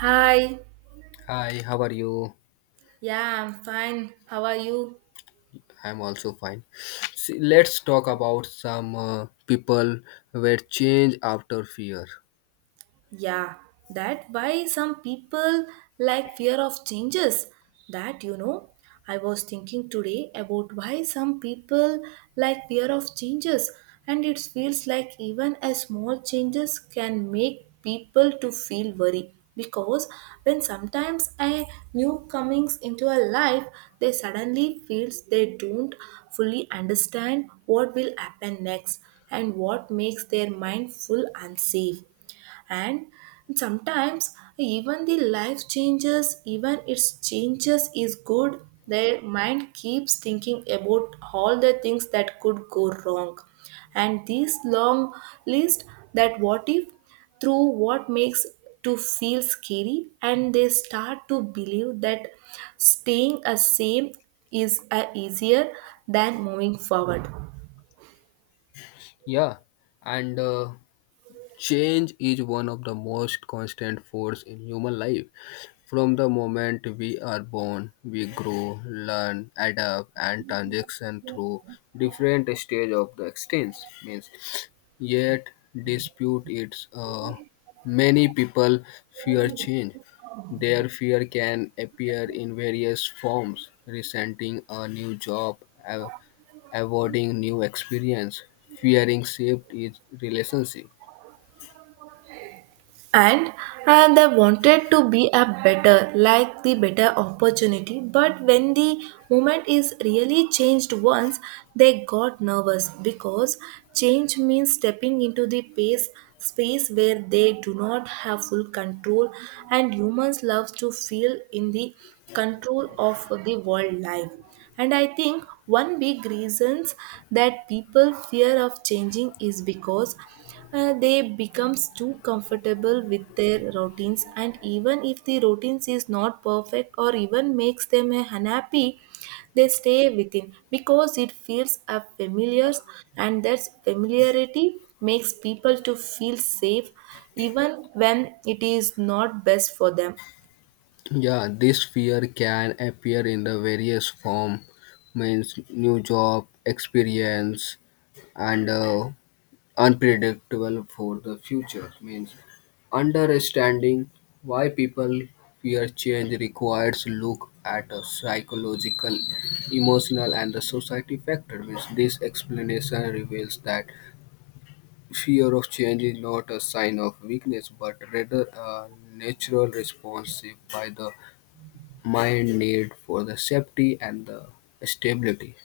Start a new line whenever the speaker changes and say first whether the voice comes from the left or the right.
right: Hi,
left: Hi, how are you?
right: yeah, I'm fine. How are you?
left: I'm also fine. See, let's talk about some people were change after fear.
right: Yeah, that why some people like fear of changes. That you know, I was thinking today about why some people like fear of changes, and it feels like even a small changes can make people to feel worry because when sometimes a new comings into a life they suddenly feels they don't fully understand what will happen next and what makes their mind full unsafe and sometimes even the life changes even its changes is good their mind keeps thinking about all the things that could go wrong and this long list that what if through what makes to feel scary and they start to believe that staying a same is a easier than moving forward.
left: Yeah, and Change is one of the most constant force in human life. From the moment we are born, we grow, learn, adapt, and transition through different stages of the existence. Means, yet dispute its many people fear change. Their fear can appear in various forms, resenting a new job, av- avoiding new experience, fearing shift is relationship.
right: And and they wanted to be a better like the better opportunity, but when the moment is really changed once they got nervous because change means stepping into the pace space where they do not have full control, and humans love to feel in the control of the world life. And I think one big reasons that people fear of changing is because they becomes too comfortable with their routines, and even if the routines is not perfect or even makes them unhappy they stay within because it feels a familiar, and that familiarity makes people to feel safe even when it is not best for them.
left: Yeah, this fear can appear in the various form, means new job, experience, and unpredictable for the future. Means understanding why people fear change requires look at a psychological, emotional, and the society factor. Means this explanation reveals that fear of change is not a sign of weakness, but rather a natural response by the my need for the safety and the stability.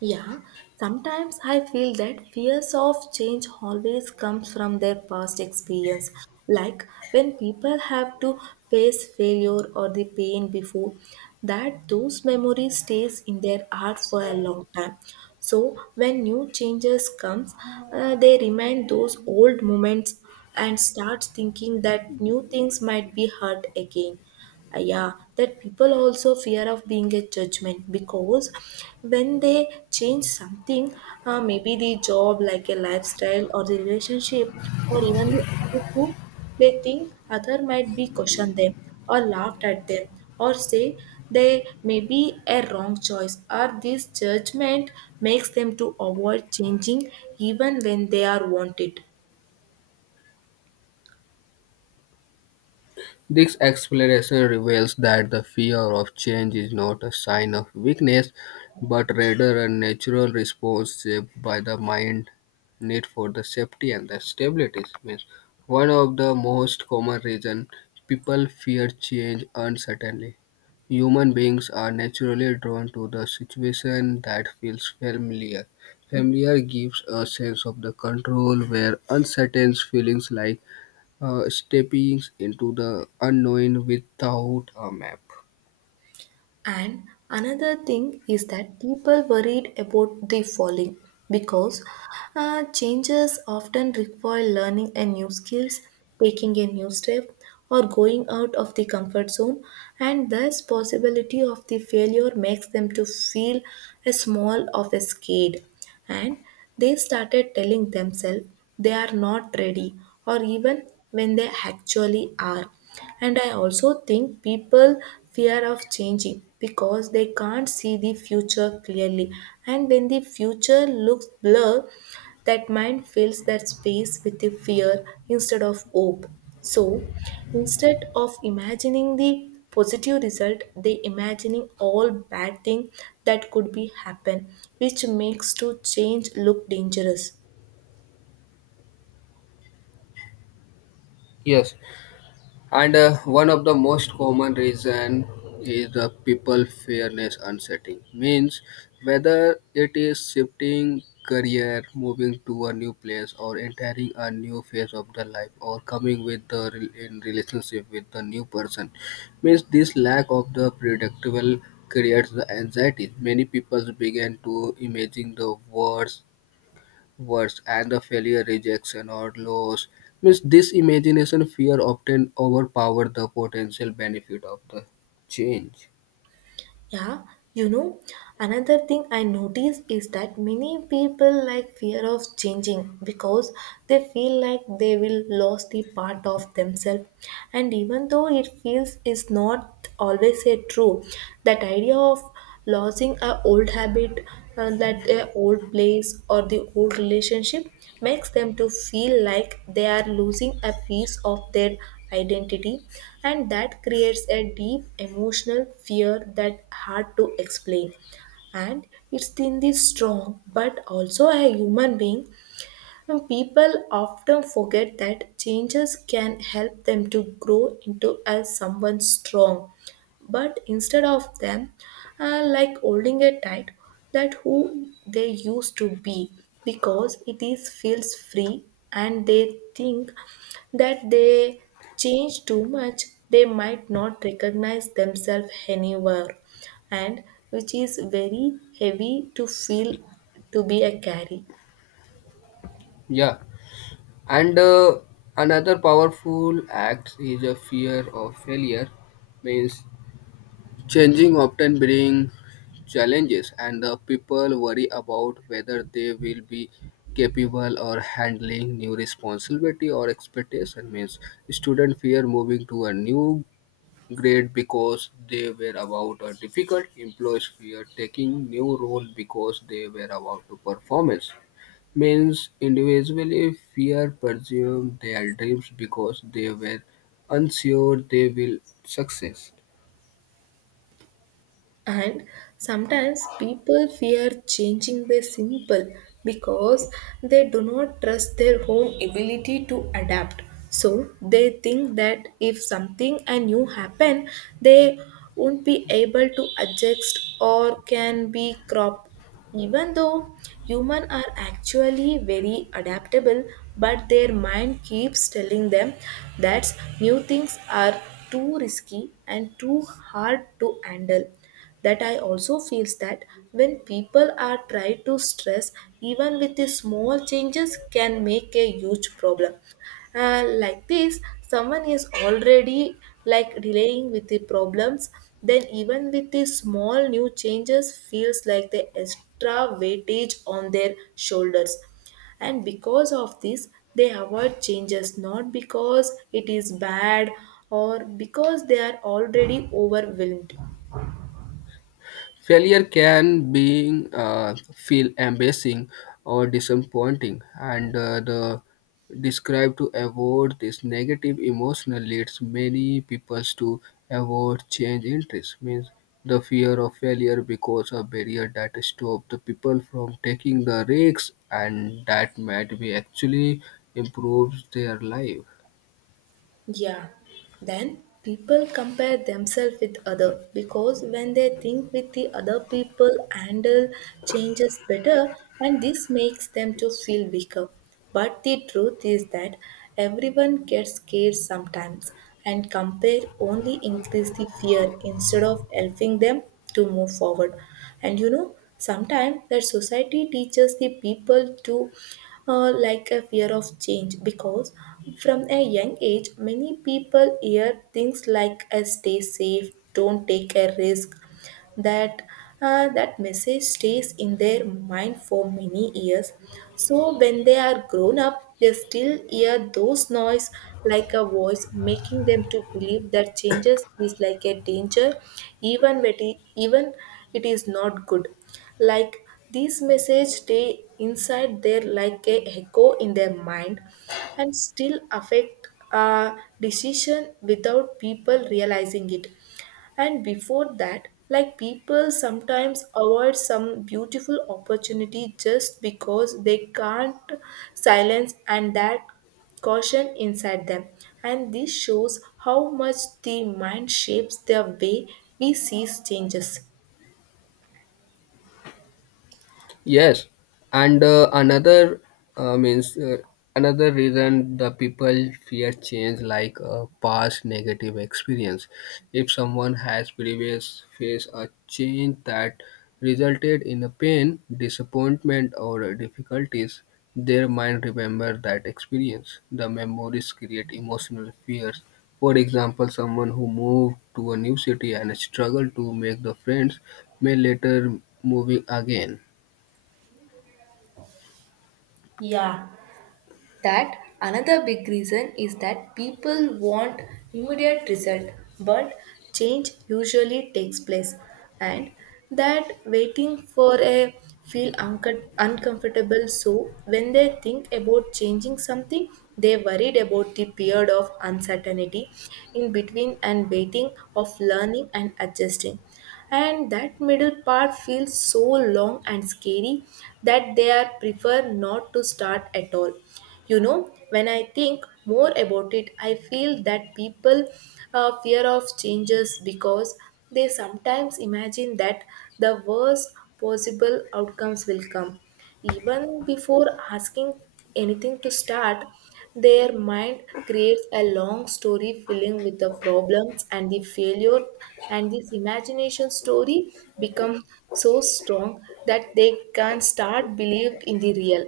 right: Yeah, sometimes I feel that fears of change always comes from their past experience. Like when people have to face failure or the pain before, that those memories stays in their heart for a long time. So when new changes comes, they remind those old moments and start thinking that new things might be hurt again. Uh, yeah, that people also fear of being a judgment because when they change something, maybe the job like a lifestyle or the relationship or even the attitude, they think other might be question them or laughed at them or say they may be a wrong choice, or this judgment makes them to avoid changing even when they are wanted.
left: This exploration reveals that the fear of change is not a sign of weakness, but rather a natural response shaped by the mind need for the safety and the stability. Means one of the most common reason people fear change uncertainly. Human beings are naturally drawn to the situation that feels familiar. Familiar gives a sense of the control where uncertain feelings like stepping into the unknown without a map.
right: And another thing is that people worried about the falling because changes often require learning a new skills, taking a new step, or going out of the comfort zone, and thus possibility of the failure makes them to feel a small of a scared, and they started telling themselves they are not ready or even when they actually are. And I also think people fear of changing because they can't see the future clearly, and when the future looks blurred, that mind fills that space with the fear instead of hope. So instead of imagining the positive result, they imagining all bad thing that could be happen, which makes to change look dangerous.
left: Yes, and one of the most common reason is the people fairness uncertain. Means whether it is shifting career, moving to a new place, or entering a new phase of the life, or coming with the in relationship with the new person, means this lack of the predictable creates the anxiety. Many people begin to imagine the worst words and the failure, rejection, or loss. Means this imagination fear often overpower the potential benefit of the change.
right: Yeah, you know, another thing I notice is that many people like fear of changing because they feel like they will lose the part of themselves. And even though it feels is not always a true, that idea of losing a old habit, that their old place or the old relationship, makes them to feel like they are losing a piece of their identity, and that creates a deep emotional fear that hard to explain. And it's in the strong but also a human being, and people often forget that changes can help them to grow into as someone strong. But instead of them, like holding it tight, that who they used to be, because it is feels free, and they think that they change too much, they might not recognize themselves anywhere, and which is very heavy to feel to be a carry.
left: Yeah, and another powerful act is a fear of failure. Means changing often bring challenges, and the people worry about whether they will be capable or handling new responsibility or expectation means student fear moving to a new great because they were about a difficult employees fear taking new role because they were about to performance means individually fear pursue their dreams because they were unsure they will success.
right: And sometimes people fear changing their simple because they do not trust their own ability to adapt. So they think that if something and new happen, they won't be able to adjust or can be crop. Even though human are actually very adaptable, but their mind keeps telling them that new things are too risky and too hard to handle. That I also feels that when people are try to stress even with the small changes can make a huge problem, like this someone is already like delaying with the problems, then even with the small new changes feels like the extra weightage on their shoulders. And because of this they avoid changes not because it is bad or because they are already overwhelmed.
left: Failure can be feel embarrassing or disappointing, and the describe to avoid this negative emotion leads many people to avoid change interest. Means the fear of failure becomes a barrier that stops the people from taking the risks, and that might be actually improves their life.
right: Yeah. Then people compare themselves with other because when they think with the other people handle changes better, and this makes them to feel weaker. But the truth is that everyone gets scared sometimes, and compare only increase the fear instead of helping them to move forward. And you know sometimes that society teaches the people to like a fear of change because from a young age many people hear things like stay safe, don't take a risk. That that message stays in their mind for many years, so when they are grown up they still hear those noise like a voice making them to believe that changes is like a danger even when it, even it is not good. Like these message stay inside there like a echo in their mind and still affect decision without people realizing it. And before that, like people sometimes avoid some beautiful opportunity just because they can't silence and that caution inside them. And this shows how much the mind shapes the way we see changes.
left: Yes, and another means another reason the people fear change, like past negative experience. If someone has previous faced a change that resulted in a pain, disappointment, or difficulties, their mind remember that experience. The memories create emotional fears. For example, someone who moved to a new city and struggled to make the friends may later move again.
right: Yeah. That another big reason is that people want immediate result, but change usually takes place, and that waiting for a feel uncomfortable. So when they think about changing something, they worried about the period of uncertainty in between and waiting of learning and adjusting, and that middle part feels so long and scary that they are prefer not to start at all. You know, when I think more about it I feel that people fear of changes because they sometimes imagine that the worst possible outcomes will come even before asking anything to start. Their mind creates a long story filling with the problems and the failure, and this imagination story becomes so strong that they can start believed in the real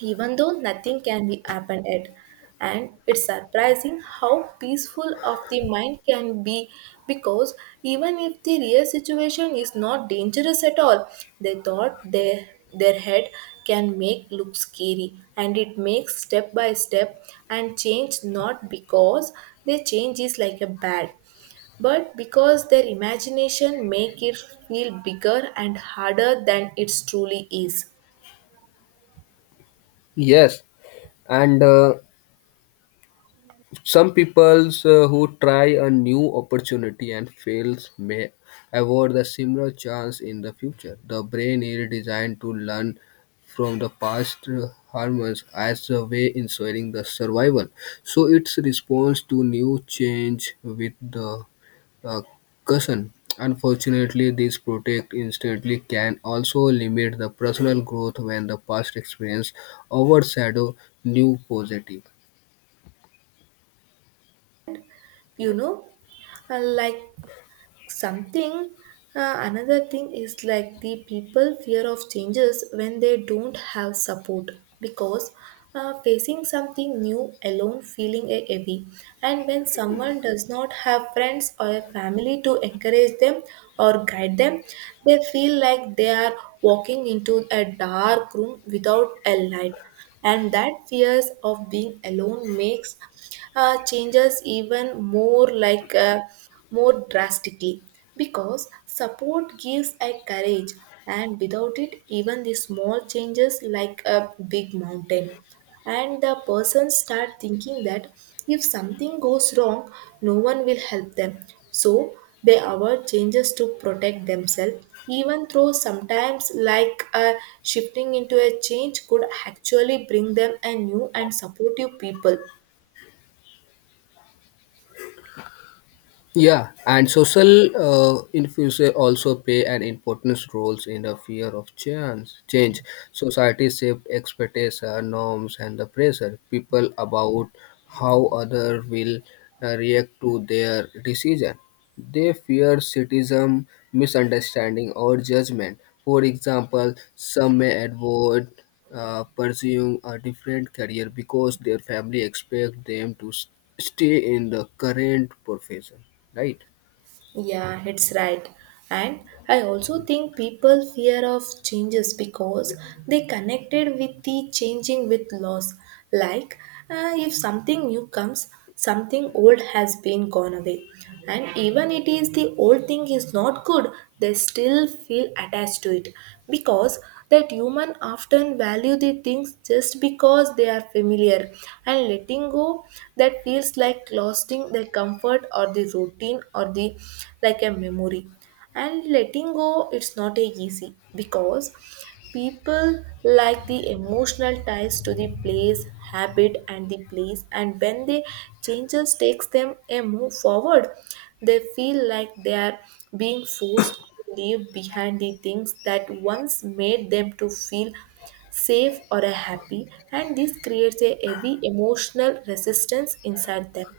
right: even though nothing can be happened yet. And it's surprising how peaceful of the mind can be because even if the real situation is not dangerous at all, they thought their head can make look scary, and it makes step by step and change not because their change is like a bad but because their imagination make it feel bigger and harder than it truly is.
left: Yes, and some peoples who try a new opportunity and fails may avoid the similar chance in the future. The brain is designed to learn from the past harms as a way ensuring the survival. So its response to new change with the uh, caution. Unfortunately, this protect instantly can also limit the personal growth when the past experience overshadow new positive.
right: You know, like something, another thing is like the people fear of changes when they don't have support because facing something new alone feeling a heavy, and when someone does not have friends or a family to encourage them or guide them, they feel like they are walking into a dark room without a light. And that fears of being alone makes changes even more like more drastically, because support gives a courage, and without it even the small changes like a big mountain. And the person start thinking that if something goes wrong no one will help them, so they avoid changes to protect themselves even though sometimes like shifting into a change could actually bring them a new and supportive people.
left: Yeah, and social influences also play an important role in the fear of change. Change. Society shapes expectations, norms, and the pressure people about how other will react to their decision. They fear criticism, misunderstanding, or judgment. For example, some may avoid pursuing a different career because their family expect them to stay in the current profession, right?
right: Yeah, it's right. And I also think people fear of changes because they connected with the changing with loss. Like if something new comes, something old has been gone away. And even it is the old thing is not good, they still feel attached to it because that humans often value the things just because they are familiar, and letting go that feels like losing the comfort or the routine or the like a memory. And letting go it's not a easy because people like the emotional ties to the place, habit, and the place, and when the changes takes them a move forward, they feel like they are being forced to leave behind the things that once made them to feel safe or happy, and this creates a heavy emotional resistance inside them.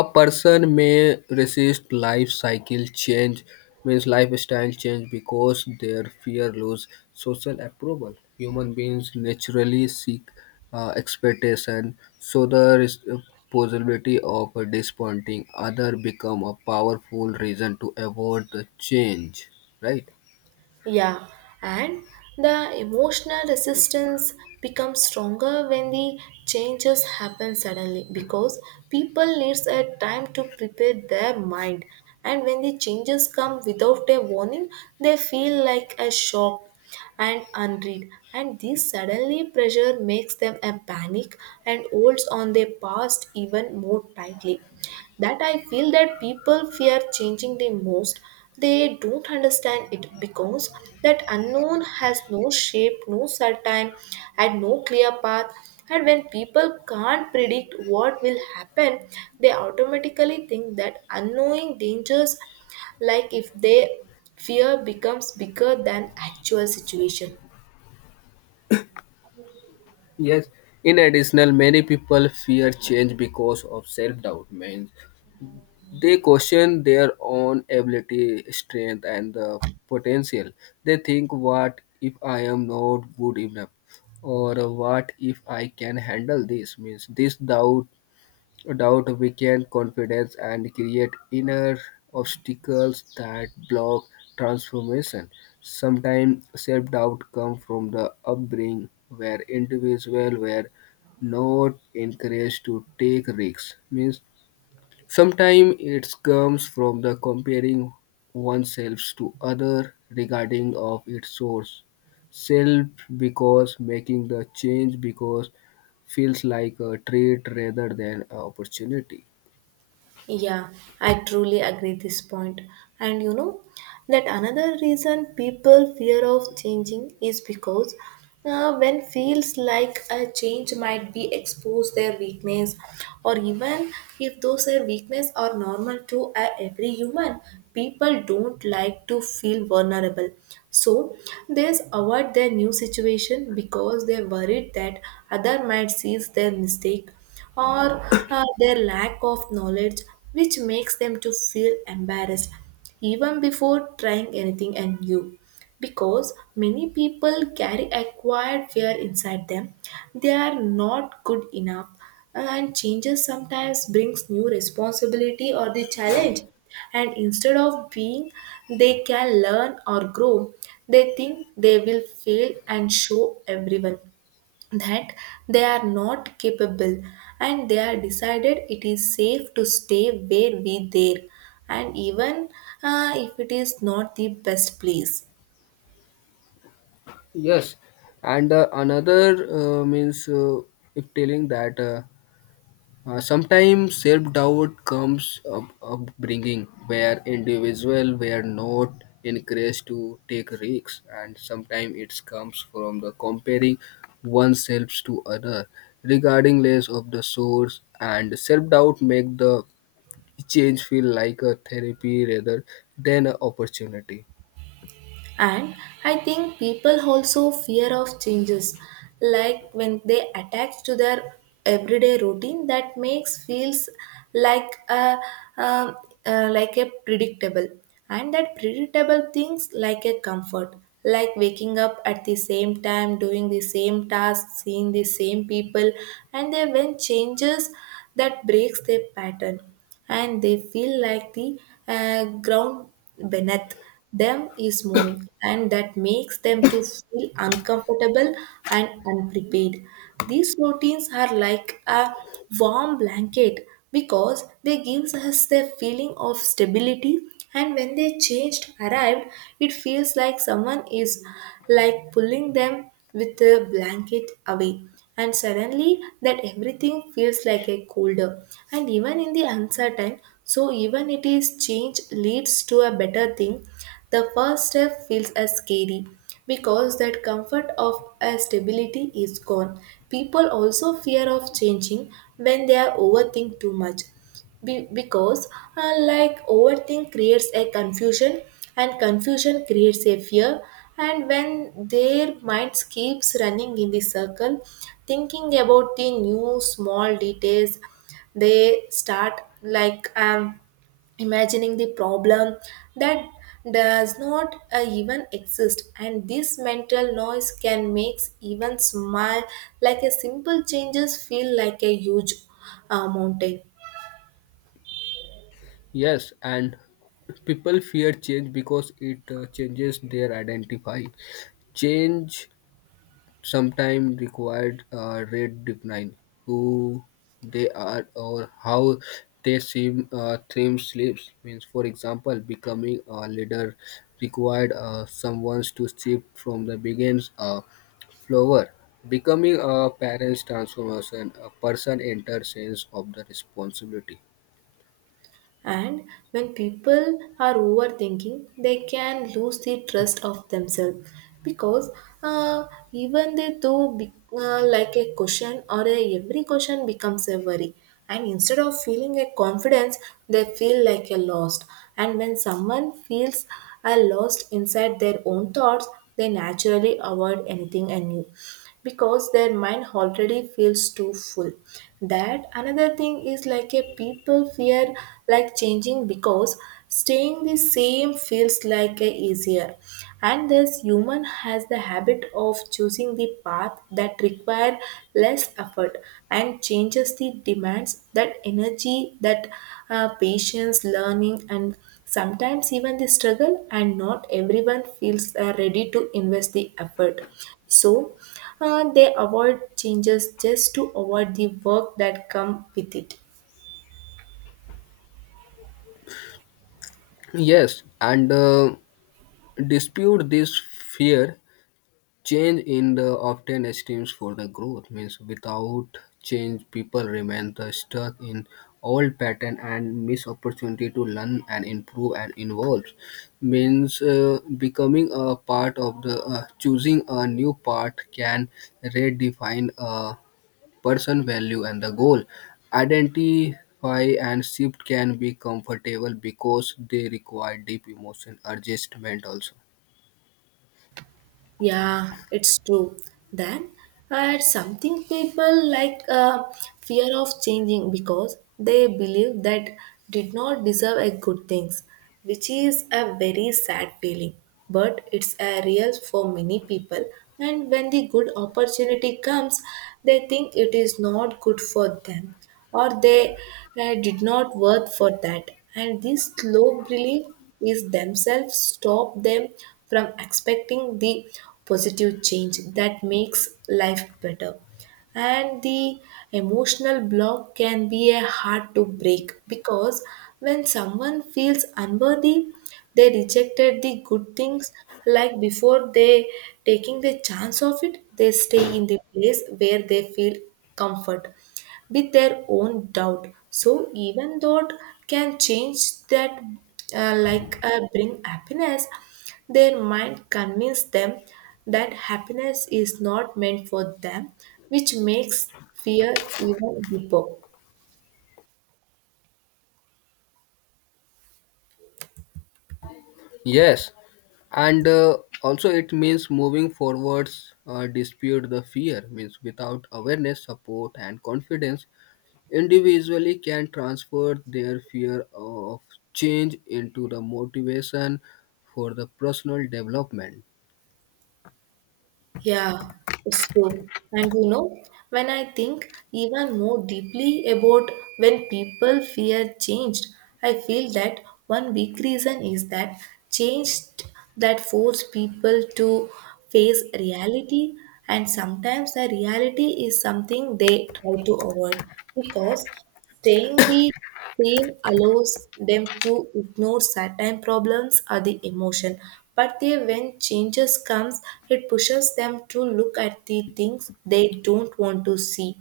left: A person may resist life cycle change, means lifestyle change, because their fear lose social approval. Human beings naturally seek expectation, so the possibility of disappointing other become a powerful reason to avoid the change. Right.
right: Yeah, and the emotional resistance becomes stronger when the changes happen suddenly because people needs a time to prepare their mind, and when the changes come without a warning they feel like a shock and unread, and this suddenly pressure makes them a panic and holds on their past even more tightly. That I feel that people fear changing the most they don't understand it because that unknown has no shape, no certain, and no clear path, and when people can't predict what will happen they automatically think that unknowing dangers. Like if they fear becomes bigger than actual situation.
left: Yes. In additional, many people fear change because of self-doubt. Means they question their own ability, strength, and the potential. They think, what if I am not good enough? Or what if I can handle this? Means this doubt weakens confidence and create inner obstacles that block transformation. Sometimes self-doubt comes from the upbringing where individuals were not encouraged to take risks. Means sometimes it comes from the comparing oneself to other regarding of its source. Self because making the change because feels like a treat rather than an opportunity.
right: Yeah, I truly agree this point. And you know that another reason people fear of changing is because when feels like a change might be expose their weakness, or even if those are weakness are normal to every human, people don't like to feel vulnerable, so they avoid their new situation because they're worried that other might seize their mistake or their lack of knowledge, which makes them to feel embarrassed even before trying anything new, because many people carry acquired fear inside them, they are not good enough, and changes sometimes brings new responsibility or the challenge, and instead of being they can learn or grow, they think they will fail and show everyone that they are not capable, and they are decided it is safe to stay where we there, and even if it is not the best place.
left: Yes, and another means if telling that. Sometimes self-doubt comes up upbringing where individual were not encouraged to take risks and sometimes it comes from the comparing oneself to other regarding less of the source and self-doubt make the change feel like a therapy rather than an opportunity.
right: And I think people also fear of changes, like when they attach to their everyday routine that makes feels like a um, like a predictable, and that predictable things like a comfort, like waking up at the same time, doing the same tasks, seeing the same people, and then when changes that breaks their pattern, and they feel like the ground beneath them is moving, and that makes them to feel uncomfortable and unprepared. These routines are like a warm blanket because they gives us the feeling of stability, and when they changed arrived it feels like someone is like pulling them with a blanket away, and suddenly that everything feels like a colder, and even in the uncertain, so even it is change leads to a better thing, the first step feels as scary because that comfort of a stability is gone. People also fear of changing when they are overthink too much because like overthink creates a confusion, and confusion creates a fear, and when their minds keeps running in the circle thinking about the new small details, they start like imagining the problem that does not even exist, and this mental noise can make even small like a simple changes feel like a huge mountain.
left: Yes, and people fear change because it changes their identify change sometimes required red define who they are or how they seem theme sleeps means for example becoming a leader required someone to shift from the begins flower becoming a parent's transformation a person enters sense of the responsibility.
right: And when people are overthinking, they can lose the trust of themselves because uh, even they do be, like a question or a, every question becomes a worry. And instead of feeling a confidence, they feel like a lost. And when someone feels a lost inside their own thoughts, they naturally avoid anything anew because their mind already feels too full. That another thing is like a people fear like changing because staying the same feels like a easier, and this human has the habit of choosing the path that require less effort, and changes the demands that energy that patience learning and sometimes even the struggle, and not everyone feels ready to invest the effort, so they avoid changes just to avoid the work that come with it.
left: Yes, and dispute this fear change in the often esteems for the growth means without change people remain the stuck in old pattern and miss opportunity to learn and improve and evolve means becoming a part of the choosing a new part can redefine a person value and the goal identify and shift can be comfortable because they require deep emotion adjustment also.
right: Yeah, it's true. Then something people like fear of changing because they believe that did not deserve a good things, which is a very sad feeling. But it's a real for many people, and when the good opportunity comes, they think it is not good for them, or they did not worth for that. And this slow belief is themselves stop them from expecting the positive change that makes life better. And the emotional block can be a hard to break because when someone feels unworthy, they rejected the good things like before they taking the chance of it, they stay in the place where they feel comfort with their own doubt. So even though can change that like bring happiness, their mind convince them that happiness is not meant for them, which makes fear even deeper.
left: Yes, and also it means moving forwards, dispute the fear means without awareness, support, and confidence, individually can transfer their fear of change into the motivation for the personal development.
right: Yeah, it's true. And you know, when I think even more deeply about when people fear change, I feel that one big reason is that change that force people to face reality, and sometimes the reality is something they try to avoid because staying the Fame allows them to ignore certain problems or the emotion, but they, when changes comes, it pushes them to look at the things they don't want to see,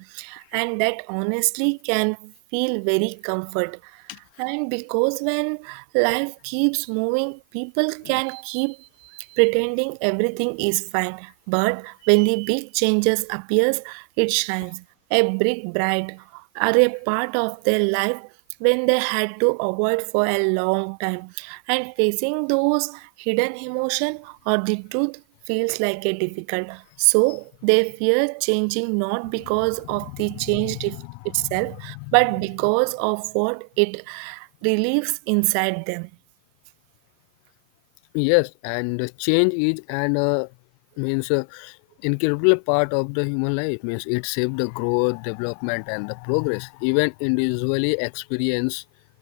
right: and that honestly can feel very comfort. And because when life keeps moving, people can keep pretending everything is fine. But when the big changes appears, it shines a brick bright are a part of their life when they had to avoid for a long time, and facing those hidden emotion or the truth feels like a difficult, so they fear changing not because of the change itself but because of what it relieves inside them.
left: Yes, and the change is and means incredible part of the human life. Means it shapes the growth, development, and the progress. Even individually experience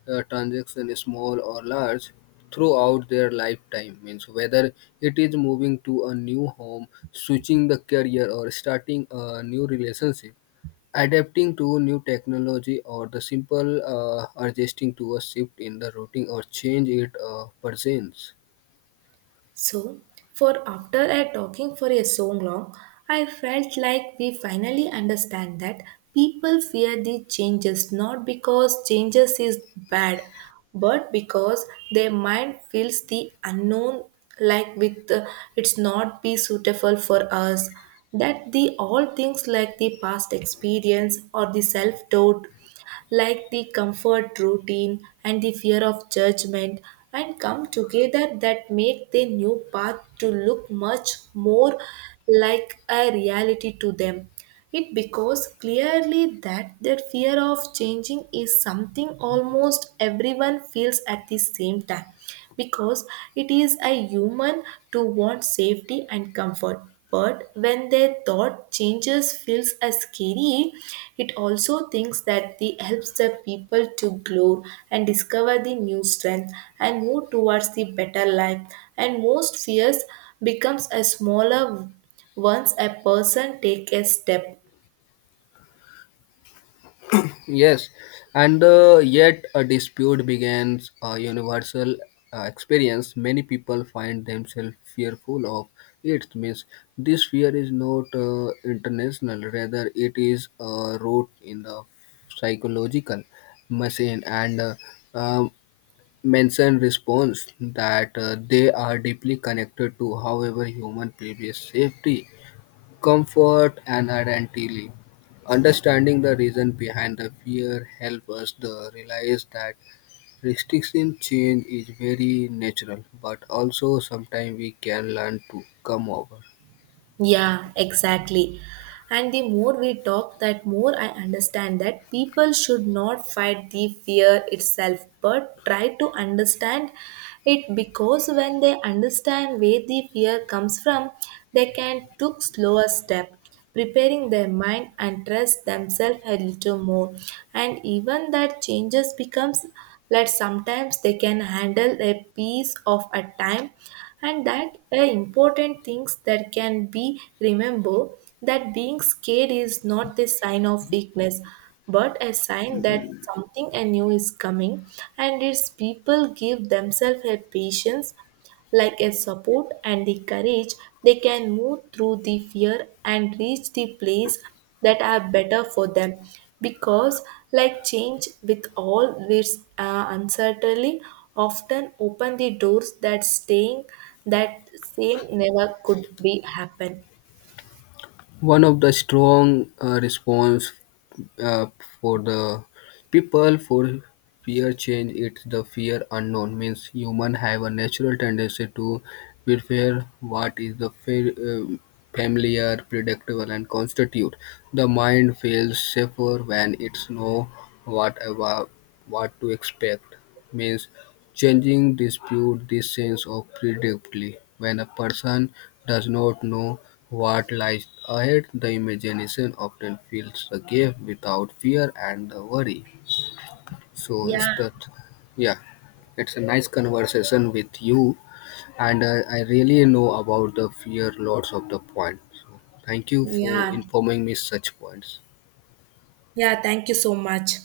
left: transaction small or large throughout their lifetime. Means whether it is moving to a new home, switching the career, or starting a new relationship, adapting to new technology, or the simple adjusting to a shift in the routine or change it presents.
right: So, for after I talking for a so long, I felt like we finally understand that people fear the changes not because changes is bad, but because their mind feels the unknown like with it's not be suitable for us, that the all things like the past experience or the self doubt, like the comfort routine and the fear of judgment, and come together that make the new path to look much more like a reality to them. It because clearly that their fear of changing is something almost everyone feels at the same time, because it is a human to want safety and comfort, but when their thought changes feels as scary, it also thinks that the helps the people to grow and discover the new strength and move towards the better life. And most fears becomes a smaller once a person take a step.
left: Yes, and yet a dispute begins a universal experience. Many people find themselves fearful of it. Means this fear is not international, rather it is root in the psychological machine and um, mention response that they are deeply connected to however human previous safety comfort and identity. Understanding the reason behind the fear helps us to realize that restriction change is very natural, but also sometimes we can learn to come over.
right: Yeah, exactly. And the more we talk, that more I understand that people should not fight the fear itself, but try to understand it, because when they understand where the fear comes from, they can took slower step preparing their mind and trust themselves a little more. And even that changes becomes that sometimes they can handle a piece of a time, and that are important things that can be remember that being scared is not the sign of weakness but a sign that something new is coming, and its people give themselves a patience like a support and the courage, they can move through the fear and reach the place that are better for them. Because, like change with all its uncertainty, often open the doors that staying that same never could be happen.
left: One of the strong response uh, for the people for fear change it's the fear unknown means human have a natural tendency to prefer what is the uh, familiar predictable and constitute the mind feels safer when it's know what about what to expect means changing dispute this sense of predictably when a person does not know what lies ahead. The imagination often fills the gap without fear and the worry. So, it's
right: Yeah,
left: that, yeah, it's a nice conversation with you, and I really know about the fear lots of the points. So, thank you for
right: yeah,
left: informing me such points.
right: yeah. Thank you so much.